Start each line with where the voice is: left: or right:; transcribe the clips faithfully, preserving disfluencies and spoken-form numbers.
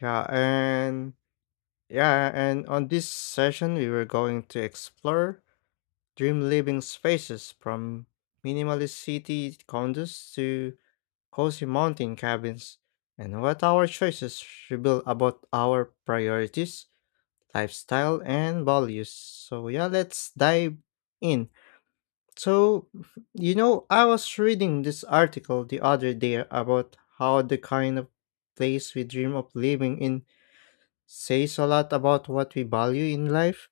left: Yeah, and yeah, and on this session, we were going to explore dream living spaces from minimalist city condos to cozy mountain cabins, and what our choices reveal about our priorities, lifestyle, and values. So, yeah, let's dive in. So, you know, I was reading this article the other day about how the kind of place we dream of living in says a lot about what we value in life.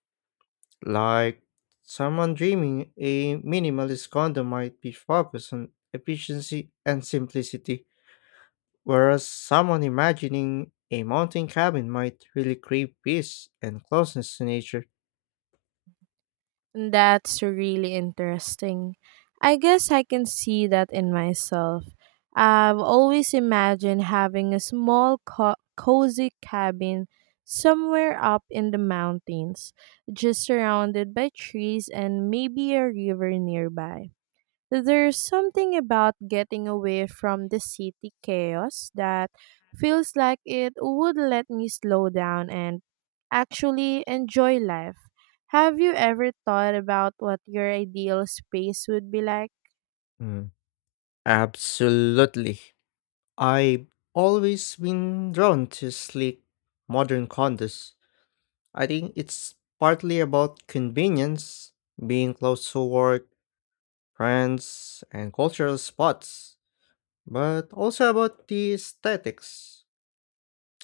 left: Like someone dreaming a minimalist condo might be focused on efficiency and simplicity, whereas someone imagining a mountain cabin might really crave peace and closeness to nature.
right: That's really interesting. I guess I can see that in myself. I've always imagined having a small, co- cozy cabin somewhere up in the mountains, just surrounded by trees and maybe a river nearby. There's something about getting away from the city chaos that feels like it would let me slow down and actually enjoy life. Have you ever thought about what your ideal space would be like?
left: Mm. Absolutely. I've always been drawn to sleek, modern condos. I think it's partly about convenience, being close to work, trends, and cultural spots, but also about the aesthetics.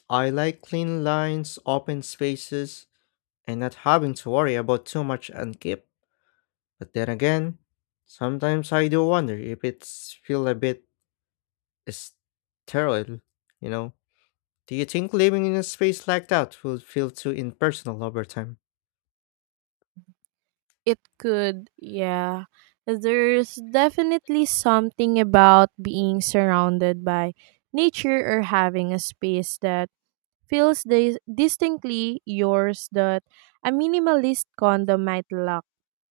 left: I like clean lines, open spaces, and not having to worry about too much upkeep. But then again, sometimes I do wonder if it's feel a bit sterile, you know. Do you think living in a space like that will feel too impersonal over time?
right: It could, yeah. There's definitely something about being surrounded by nature or having a space that feels dis- distinctly yours that a minimalist condo might lack.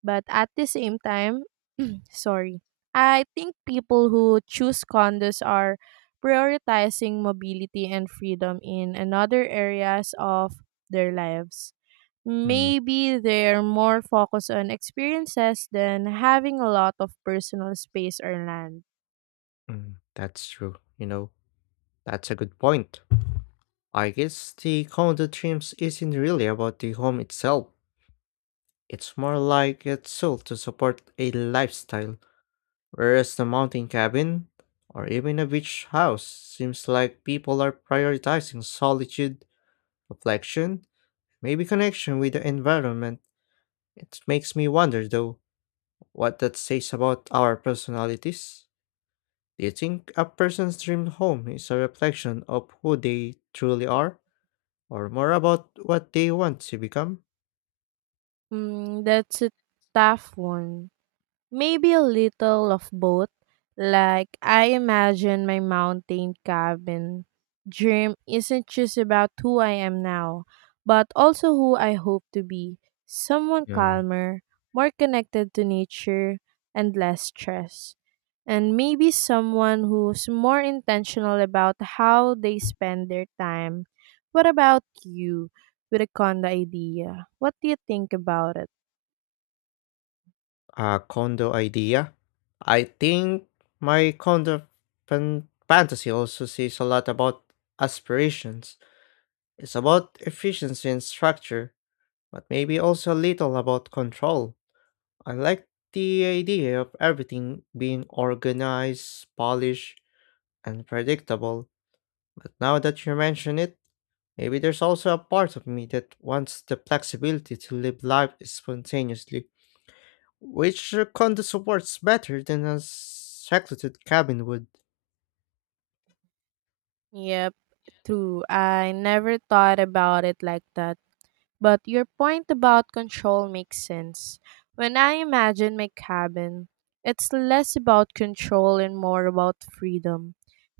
right: But at the same time, sorry, I think people who choose condos are prioritizing mobility and freedom in another areas of their lives.
left: Hmm.
right: Maybe they're more focused on experiences than having a lot of personal space or land.
left: Mm, that's true. You know, that's a good point. I guess the condo dreams isn't really about the home itself. It's more like it's sold to support a lifestyle, whereas the mountain cabin or even a beach house seems like people are prioritizing solitude, reflection, maybe connection with the environment. It makes me wonder though what that says about our personalities. Do you think a person's dream home is a reflection of who they truly are, or more about what they want to become?
right: Mm, that's a tough one. Maybe a little of both. Like, I imagine my mountain cabin dream isn't just about who I am now, but also who I hope to be, someone calmer, more connected to nature, and less stressed. And maybe someone who's more intentional about how they spend their time. What about you with a condo idea? What do you think about it?
left: A condo idea? I think my condo fan- fantasy also says a lot about aspirations. It's about efficiency and structure, but maybe also a little about control. I like the idea of everything being organized, polished, and predictable. But now that you mention it, maybe there's also a part of me that wants the flexibility to live life spontaneously, which uh, content supports better than a secluded cabin would.
right: Yep, true. I never thought about it like that. But your point about control makes sense. When I imagine my cabin, it's less about control and more about freedom.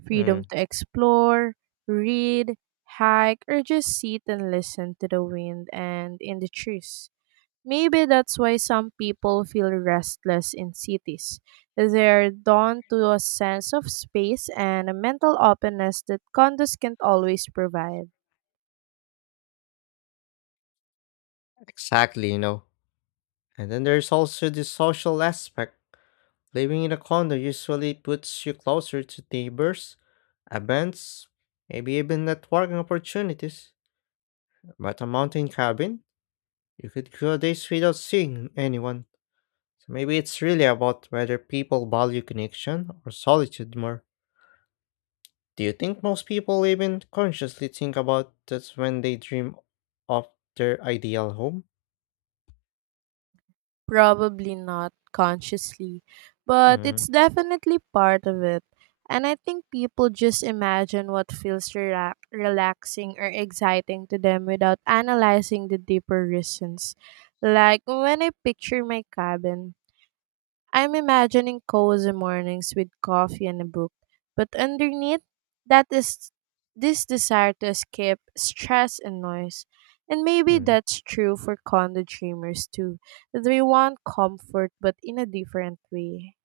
right: Freedom
left: Mm,
right: to explore, read, hike, or just sit and listen to the wind and in the trees. Maybe that's why some people feel restless in cities. They're drawn to a sense of space and a mental openness that condos can't always provide.
left: exactly, you know. And then there's also the social aspect. Living in a condo usually puts you closer to neighbors, events, maybe even networking opportunities. But a mountain cabin, you could go days without seeing anyone. So maybe it's really about whether people value connection or solitude more. Do you think most people even consciously think about this when they dream of their ideal home?
right: Probably not consciously, but it's
left: Mm.
right: definitely part of it. And I think people just imagine what feels rela- relaxing or exciting to them without analyzing the deeper reasons. Like when I picture my cabin, I'm imagining cozy mornings with coffee and a book, but underneath that is this desire to escape stress and noise. And maybe
left: Mm.
right: that's true for condo dreamers too. They want comfort but in a different way.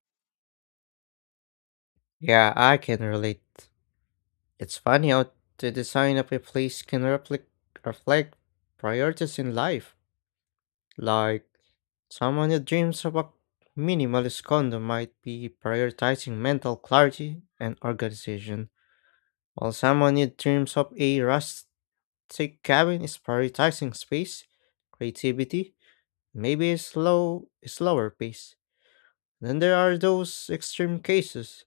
left: Yeah, I can relate. It's funny how the design of a place can replic- reflect priorities in life. Like, someone who dreams of a minimalist condo might be prioritizing mental clarity and organization, while someone who dreams of a rustic cabin is prioritizing space, creativity, maybe a slow, a slower pace. Then there are those extreme cases,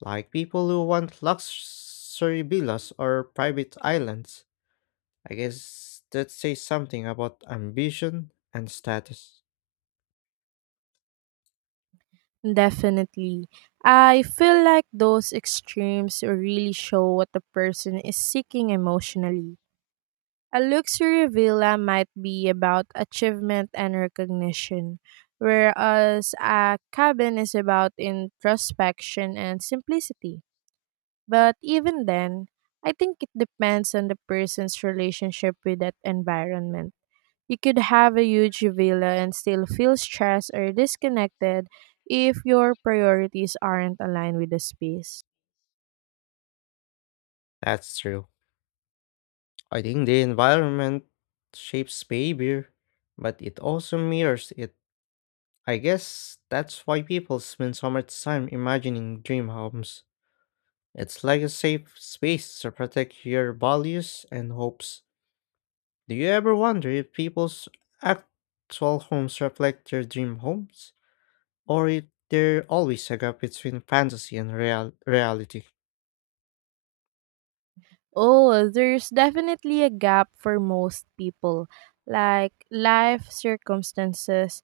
left: like people who want luxury villas or private islands. I guess that says something about ambition and status.
right: Definitely. I feel like those extremes really show what the person is seeking emotionally. A luxury villa might be about achievement and recognition, whereas a cabin is about introspection and simplicity. But even then, I think it depends on the person's relationship with that environment. You could have a huge villa and still feel stressed or disconnected if your priorities aren't aligned with the space.
left: That's true. I think the environment shapes behavior, but it also mirrors it. I guess that's why people spend so much time imagining dream homes. It's like a safe space to protect your values and hopes. Do you ever wonder if people's actual homes reflect their dream homes? Or if there always a gap between fantasy and real- reality?
right: Oh, there's definitely a gap for most people, like life circumstances,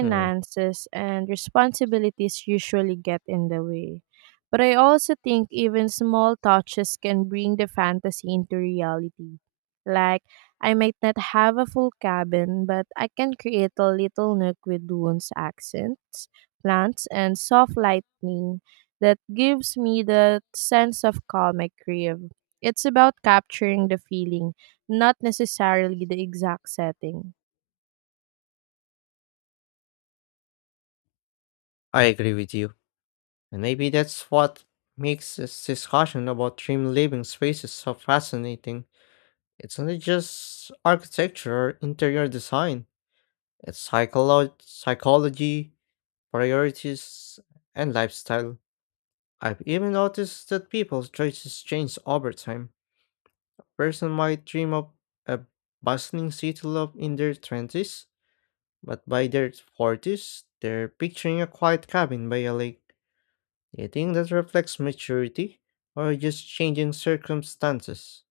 left: Hmm.
right: and responsibilities usually get in the way. But I also think even small touches can bring the fantasy into reality. Like, I might not have a full cabin, but I can create a little nook with wounds, accents, plants, and soft lightning that gives me the sense of calm I crave. It's about capturing the feeling, not necessarily the exact setting.
left: I agree with you. And maybe that's what makes this discussion about dream living spaces so fascinating. It's not just architecture or interior design, it's psycholo- psychology, priorities, and lifestyle. I've even noticed that people's choices change over time. Person might dream of a bustling city life in their twenties, but by their forties, they're picturing a quiet cabin by a lake. Do you think that reflects maturity or just changing circumstances?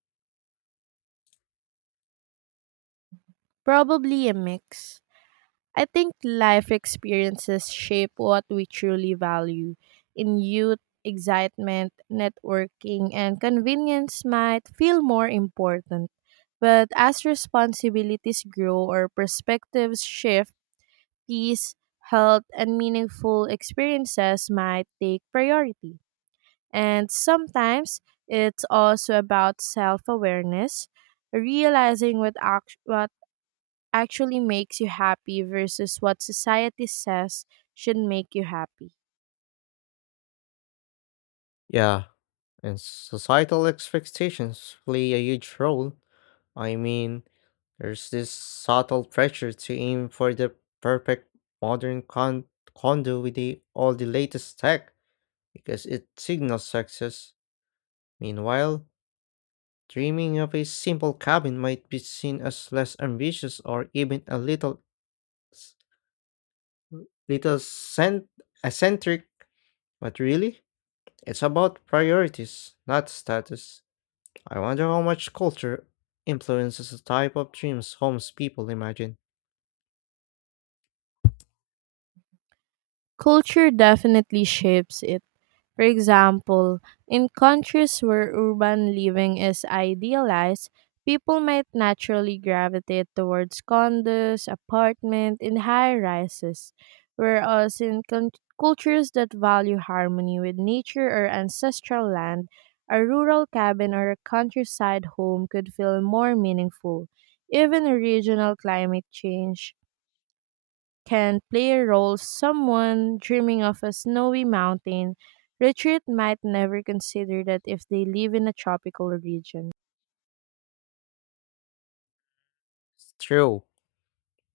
right: Probably a mix. I think life experiences shape what we truly value. In youth, excitement, networking, and convenience might feel more important. But as responsibilities grow or perspectives shift, peace, health, and meaningful experiences might take priority. And sometimes it's also about self awareness, realizing what, act- what actually makes you happy versus what society says should make you happy.
left: Yeah, and societal expectations play a huge role. I mean, there's this subtle pressure to aim for the perfect modern con- condo with the, all the latest tech because it signals success. Meanwhile, dreaming of a simple cabin might be seen as less ambitious or even a little s- little cent- eccentric, but really, it's about priorities, not status. I wonder how much culture influences the type of dreams homes people imagine.
right: Culture definitely shapes it. For example, in countries where urban living is idealized, people might naturally gravitate towards condos, apartment, and high rises, whereas in con- cultures that value harmony with nature or ancestral land, a rural cabin or a countryside home could feel more meaningful. Even regional climate change can play a role, someone dreaming of a snowy mountain retreat might never consider that if they live in a tropical region.
left: It's true.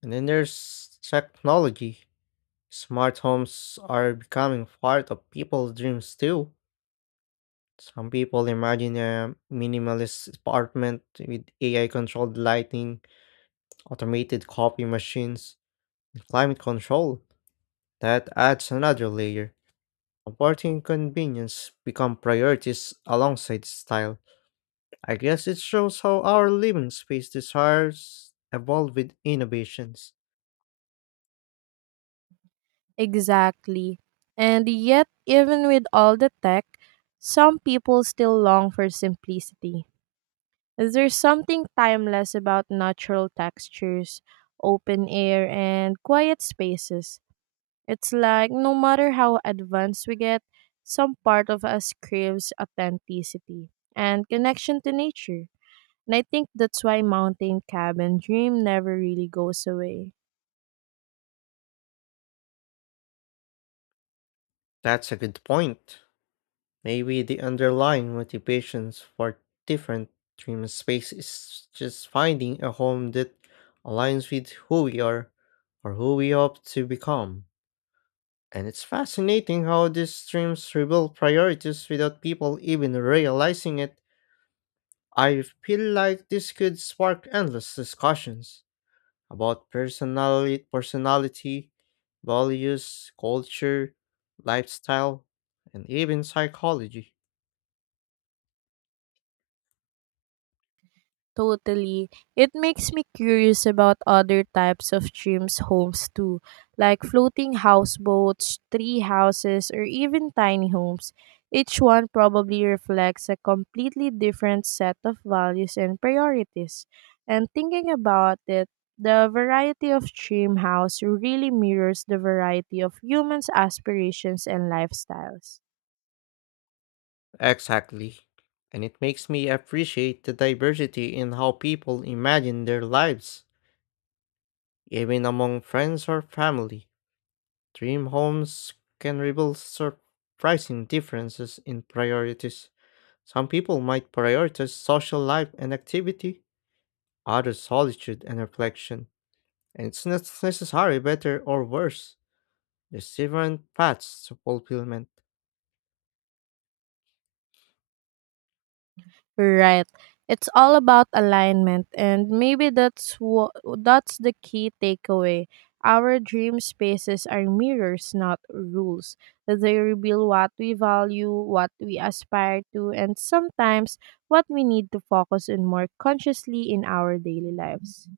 left: And then there's technology. Smart homes are becoming part of people's dreams too. Some people imagine a minimalist apartment with A I controlled lighting, automated coffee machines, and climate control. That adds another layer. Comfort and convenience become priorities alongside style. I guess it shows how our living space desires evolve with innovations.
right: Exactly. And yet, even with all the tech, some people still long for simplicity. There's something timeless about natural textures, open air, and quiet spaces. It's like no matter how advanced we get, some part of us craves authenticity and connection to nature. And I think that's why mountain cabin dream never really goes away.
left: That's a good point. Maybe the underlying motivations for different dream space is just finding a home that aligns with who we are or who we hope to become. And it's fascinating how these streams reveal priorities without people even realizing it. I feel like this could spark endless discussions about personality, personality, values, culture, lifestyle, and even psychology.
right: Totally. It makes me curious about other types of dreams homes too, like floating houseboats, tree houses, or even tiny homes. Each one probably reflects a completely different set of values and priorities. And thinking about it, the variety of dream house really mirrors the variety of humans' aspirations and lifestyles.
left: Exactly. And it makes me appreciate the diversity in how people imagine their lives, even among friends or family. Dream homes can reveal surprising differences in priorities. Some people might prioritize social life and activity, others solitude and reflection. And it's not necessarily better or worse. There's different paths to fulfillment.
right: Right. It's all about alignment and maybe that's what that's the key takeaway. Our dream spaces are mirrors, not rules. They reveal what we value, what we aspire to, and sometimes what we need to focus on more consciously in our daily lives.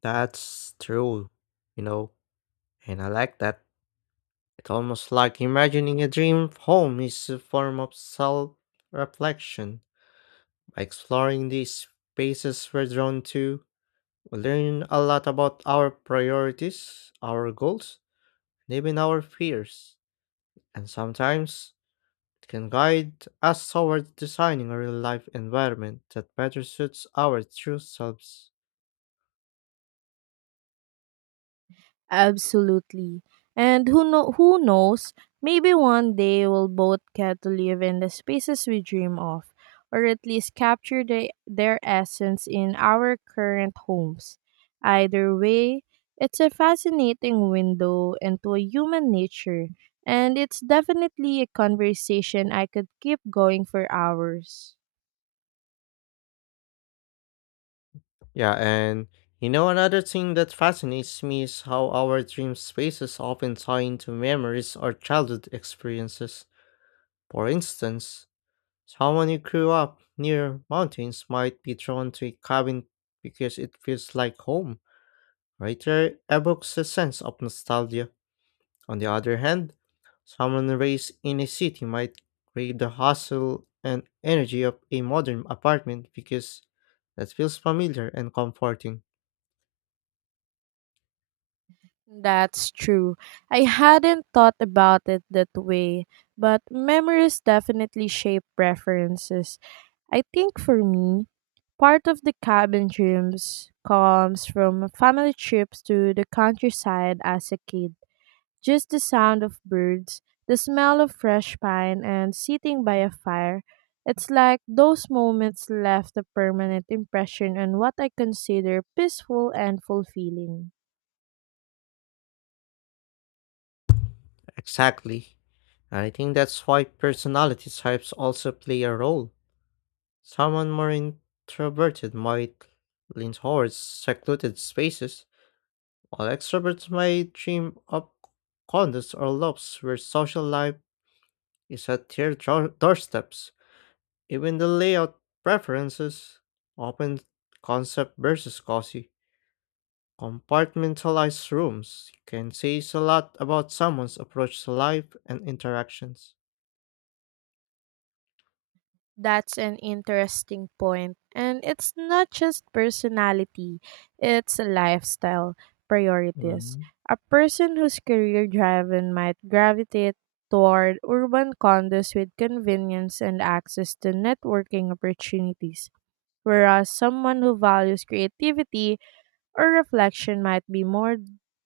left: That's true, you know, and I like that. It's almost like imagining a dream home is a form of self reflection. By exploring these spaces we're drawn to, we learn a lot about our priorities, our goals, and even our fears. And sometimes it can guide us toward designing a real life environment that better suits our true selves.
right: Absolutely. And who know who knows, maybe one day we'll both get to live in the spaces we dream of, or at least capture the, their essence in our current homes. Either way, it's a fascinating window into a human nature, and it's definitely a conversation I could keep going for hours.
left: Yeah, and you know, another thing that fascinates me is how our dream spaces often tie into memories or childhood experiences. For instance, someone who grew up near mountains might be drawn to a cabin because it feels like home. Writer evokes a sense of nostalgia. On the other hand, someone raised in a city might crave the hustle and energy of a modern apartment because that feels familiar and comforting.
right: That's true. I hadn't thought about it that way, but memories definitely shape preferences. I think for me, part of the cabin dreams comes from family trips to the countryside as a kid. Just the sound of birds, the smell of fresh pine, and sitting by a fire. It's like those moments left a permanent impression on what I consider peaceful and fulfilling.
left: Exactly. And I think that's why personality types also play a role. Someone more introverted might lean towards secluded spaces, while extroverts might dream of condos or lofts where social life you set your dro- doorsteps. Even the layout preferences, open concept versus cozy. Compartmentalized rooms can say a lot about someone's approach to life and interactions.
right: That's an interesting point. And it's not just personality, it's a lifestyle, priorities.
left: Mhm.
right: A person who's career driven might gravitate toward urban condos with convenience and access to networking opportunities, whereas someone who values creativity or reflection might be more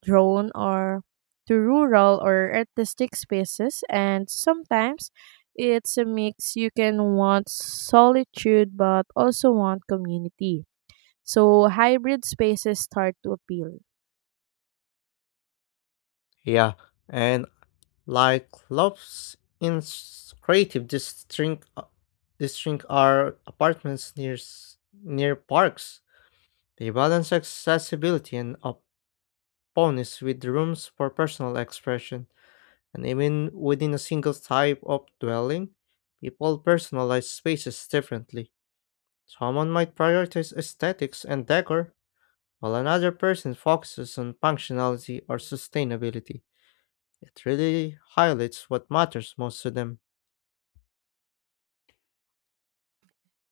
right: drawn or to rural or artistic spaces, and sometimes it's a mix. You can want solitude but also want community, so hybrid spaces start to appeal.
left: Yeah, and like lofts in s- creative district, uh, district are apartments near s- near parks. They balance accessibility and openness with rooms for personal expression. And even within a single type of dwelling, people personalize spaces differently. Someone might prioritize aesthetics and decor, while another person focuses on functionality or sustainability. It really highlights what matters most to them.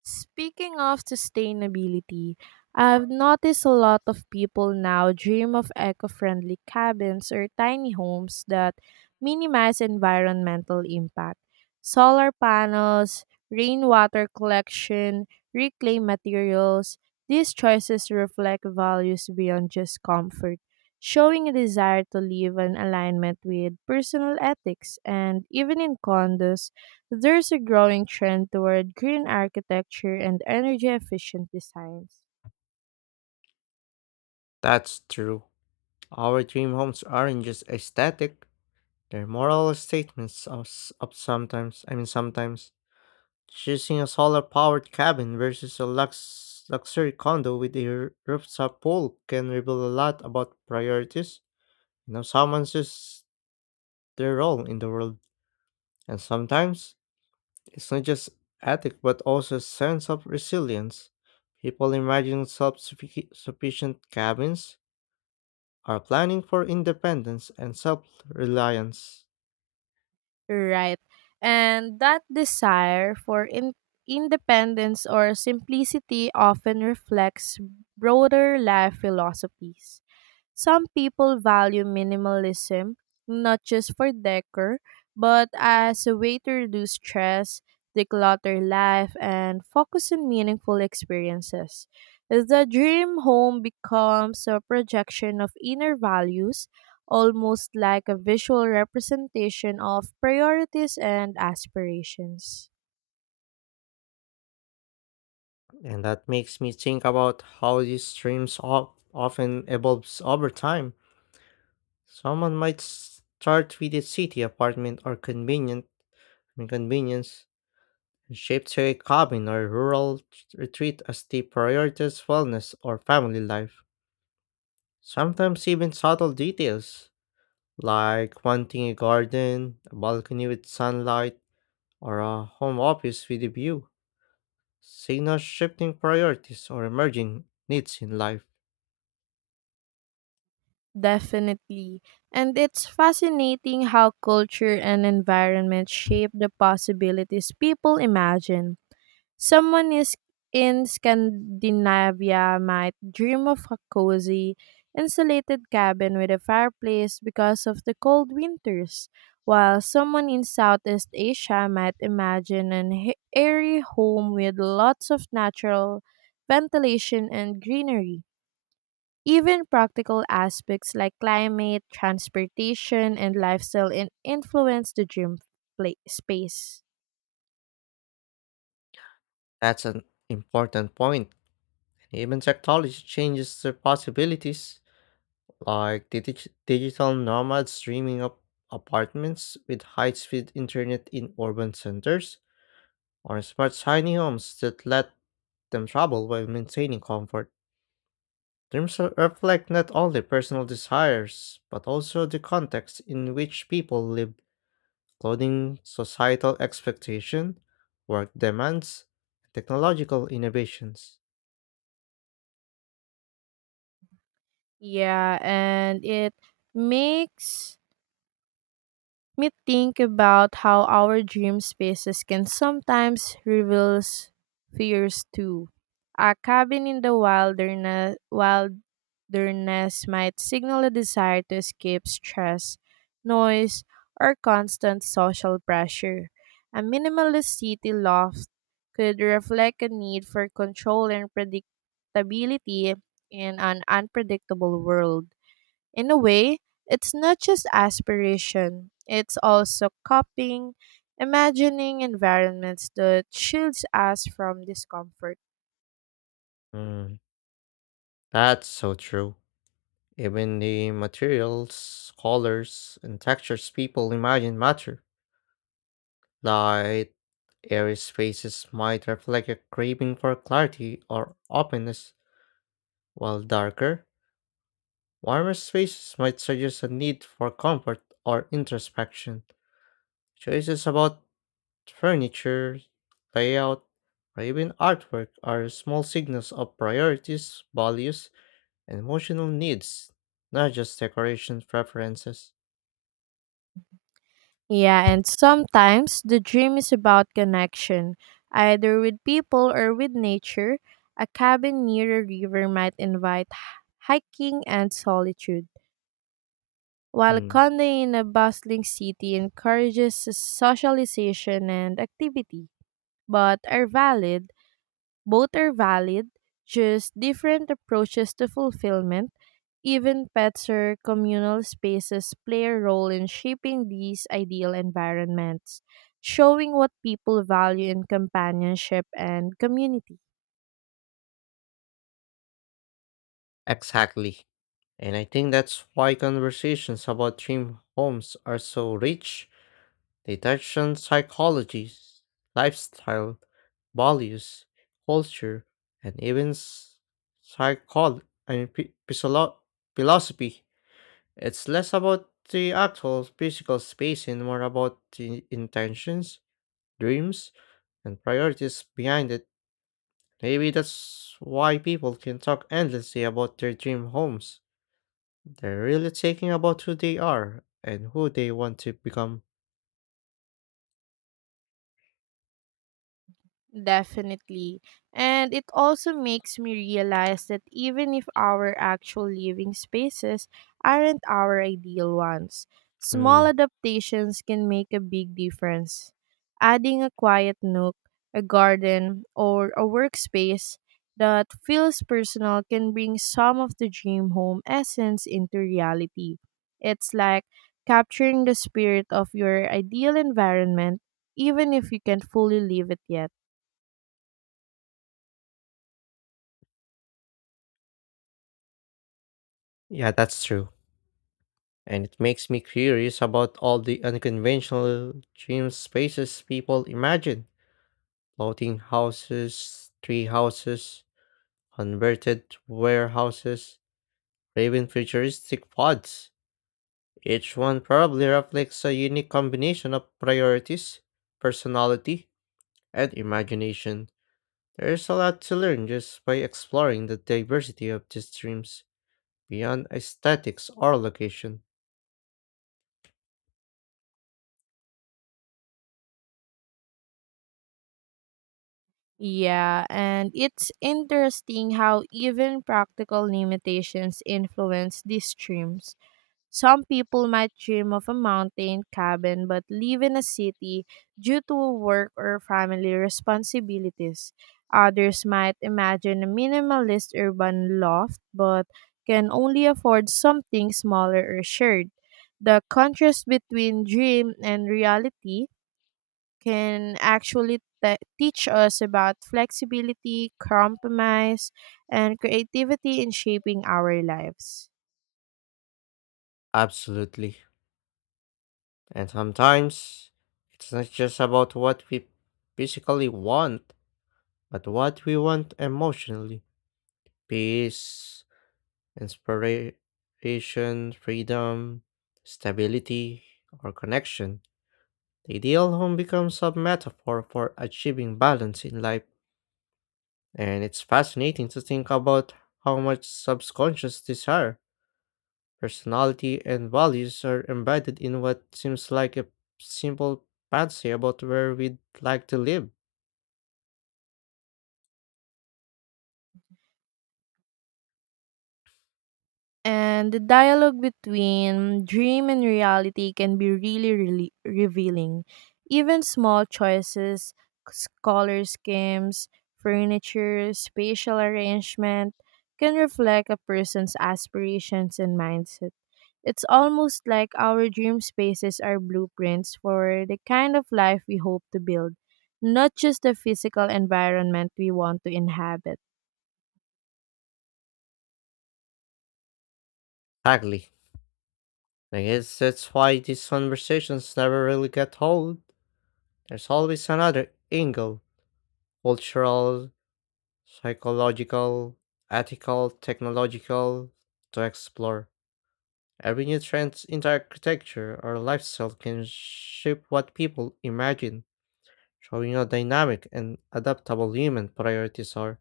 right: Speaking of sustainability, I've noticed a lot of people now dream of eco friendly cabins or tiny homes that minimize environmental impact. Solar panels, rainwater collection, reclaimed materials, these choices reflect values beyond just comfort, showing a desire to live in alignment with personal ethics. And even in condos, there's a growing trend toward green architecture and energy efficient designs.
left: That's true. Our dream homes aren't just aesthetic, they're moral statements of, s- of sometimes, I mean, sometimes. Choosing a solar powered cabin versus a lux- luxury condo with a r- rooftop pool can reveal a lot about priorities and how someone sees their role in the world. And sometimes it's not just ethic, but also a sense of resilience. People imagining self sufficient cabins are planning for independence and self reliance.
right: Right. And that desire for in- independence or simplicity often reflects broader life philosophies. Some people value minimalism not just for decor, but as a way to reduce stress, declutter life, and focus on meaningful experiences. The dream home becomes a projection of inner values, almost like a visual representation of priorities and aspirations.
left: And that makes me think about how these dreams of- often evolves over time. Someone might start with a city apartment or convenient inconvenience and shift to a cabin or rural retreat as they prioritize wellness or family life. Sometimes even subtle details like wanting a garden, a balcony with sunlight, or a home office with a view. Signal shifting priorities or emerging needs in life.
right: Definitely. And it's fascinating how culture and environment shape the possibilities people imagine. Someone is in Scandinavia might dream of a cozy, insulated cabin with a fireplace because of the cold winters, while someone in Southeast Asia might imagine an h- airy home with lots of natural ventilation and greenery. Even practical aspects like climate, transportation, and lifestyle in- influence the dream pla- space.
left: That's an important point. Even technology changes the possibilities. Like the dig- digital nomads streaming up apartments with high-speed internet in urban centers, or smart tiny homes that let them travel while maintaining comfort. Terms re- reflect not only personal desires, but also the context in which people live, including societal expectation, work demands, and technological innovations.
right: Yeah, and it makes me think about how our dream spaces can sometimes reveal fears too. A cabin in the wilderness, wilderness might signal a desire to escape stress, noise, or constant social pressure. A minimalist city loft could reflect a need for control and predictability in an unpredictable world. In a way, it's not just aspiration, it's also coping, imagining environments that shields us from discomfort.
left: Mm, that's so true. Even the materials, colors, and textures people imagine matter. Light, airy spaces might reflect a craving for clarity or openness, while darker, warmer spaces might suggest a need for comfort or introspection. Choices about furniture, layout, or even artwork are small signals of priorities, values, and emotional needs, not just decoration preferences.
right: Yeah, and sometimes the dream is about connection, either with people or with nature. A cabin near a river might invite h- hiking and solitude, while a
left: Hmm.
right: condo in a bustling city encourages socialization and activity, but are valid both are valid, just different approaches to fulfillment. Even pets or communal spaces play a role in shaping these ideal environments, showing what people value in companionship and community.
left: Exactly. And I think that's why conversations about dream homes are so rich. They touch on psychology, lifestyle, values, culture, and even psychol I mean, phy- physolo- philosophy. It's less about the actual physical space and more about the intentions, dreams, and priorities behind it. Maybe that's why people can talk endlessly about their dream homes. They're really thinking about who they are and who they want to become.
right: Definitely. And it also makes me realize that even if our actual living spaces aren't our ideal ones, small
left: Hmm.
right: adaptations can make a big difference. Adding a quiet nook, a garden, or a workspace that feels personal can bring some of the dream home essence into reality. It's like capturing the spirit of your ideal environment, even if you can't fully live it yet.
left: Yeah, that's true. And it makes me curious about all the unconventional dream spaces people imagine. Floating houses, tree houses, converted warehouses, or even futuristic pods. Each one probably reflects a unique combination of priorities, personality, and imagination. There's a lot to learn just by exploring the diversity of these streams beyond aesthetics or location.
right: Yeah, and it's interesting how even practical limitations influence these dreams. Some people might dream of a mountain cabin but live in a city due to work or family responsibilities. Others might imagine a minimalist urban loft but can only afford something smaller or shared. The contrast between dream and reality can actually te- teach us about flexibility, compromise, and creativity in shaping our lives.
left: Absolutely. And sometimes it's not just about what we physically want, but what we want emotionally. Peace, inspiration, freedom, stability, or connection. The ideal home becomes a metaphor for achieving balance in life. And it's fascinating to think about how much subconscious desire, personality, and values are embedded in what seems like a simple fancy about where we'd like to live.
right: And the dialogue between dream and reality can be really, really revealing. Even small choices, s- color schemes, furniture, spatial arrangement can reflect a person's aspirations and mindset. It's almost like our dream spaces are blueprints for the kind of life we hope to build, not just the physical environment we want to inhabit.
left: Exactly. I guess that's why these conversations never really get old. There's always another angle, cultural, psychological, ethical, technological, to explore. Every new trend in architecture or lifestyle can shape what people imagine, showing how dynamic and adaptable human priorities are.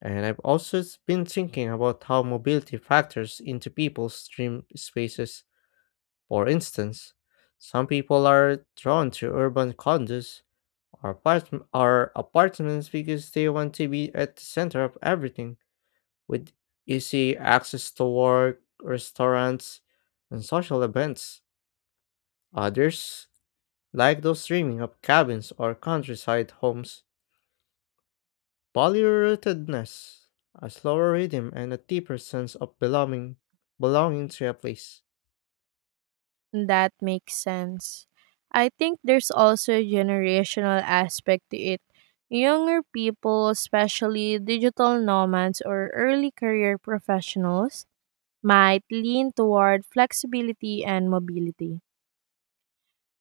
left: And I've also s- been thinking about how mobility factors into people's dream spaces. For instance, some people are drawn to urban condos or, apart- or apartments because they want to be at the center of everything, with easy access to work, restaurants, and social events. Others like those dreaming of cabins or countryside homes polyrootedness, a slower rhythm and a deeper sense of belonging, belonging to a place.
right: That makes sense. I think there's also a generational aspect to it. Younger people, especially digital nomads or early career professionals, might lean toward flexibility and mobility,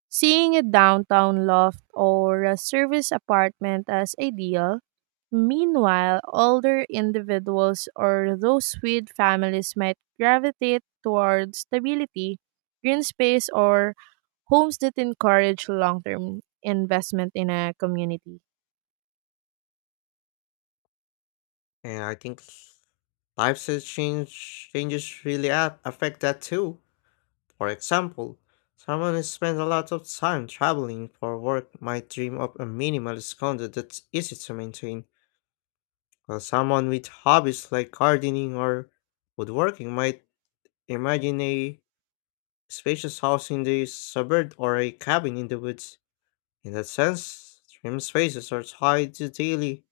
right: seeing a downtown loft or a service apartment as ideal. Meanwhile, older individuals or those with families might gravitate towards stability, green space, or homes that encourage long-term investment in a community.
left: And I think lifestyle change changes really a- affect that too. For example, someone who spends a lot of time traveling for work might dream of a minimalist condo that's easy to maintain, while someone with hobbies like gardening or woodworking might imagine a spacious house in the suburb or a cabin in the woods. In that sense, dream spaces are tied to daily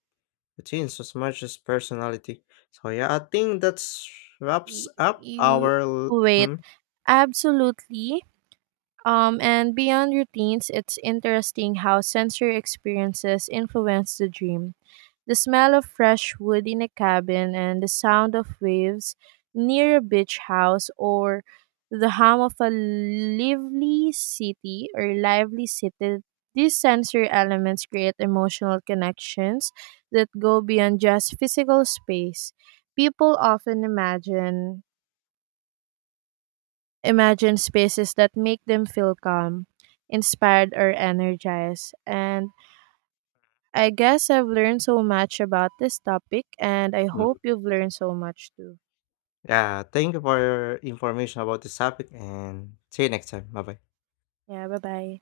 left: routines as much as personality. So yeah, I think that's wraps
right: Y-
left: up
right: You
left: our. l-
right: wait,
left: Hmm?
right: absolutely. Um, and beyond routines, it's interesting how sensory experiences influence the dream. The smell of fresh wood in a cabin and the sound of waves near a beach house or the hum of a lively city or lively city. These sensory elements create emotional connections that go beyond just physical space. People often imagine imagine spaces that make them feel calm, inspired or energized, and I guess I've learned so much about this topic, and I
left: Mm.
right: hope you've learned so much too.
left: Yeah, thank you for your information about this topic and see you next time. Bye bye.
right: Yeah, bye bye.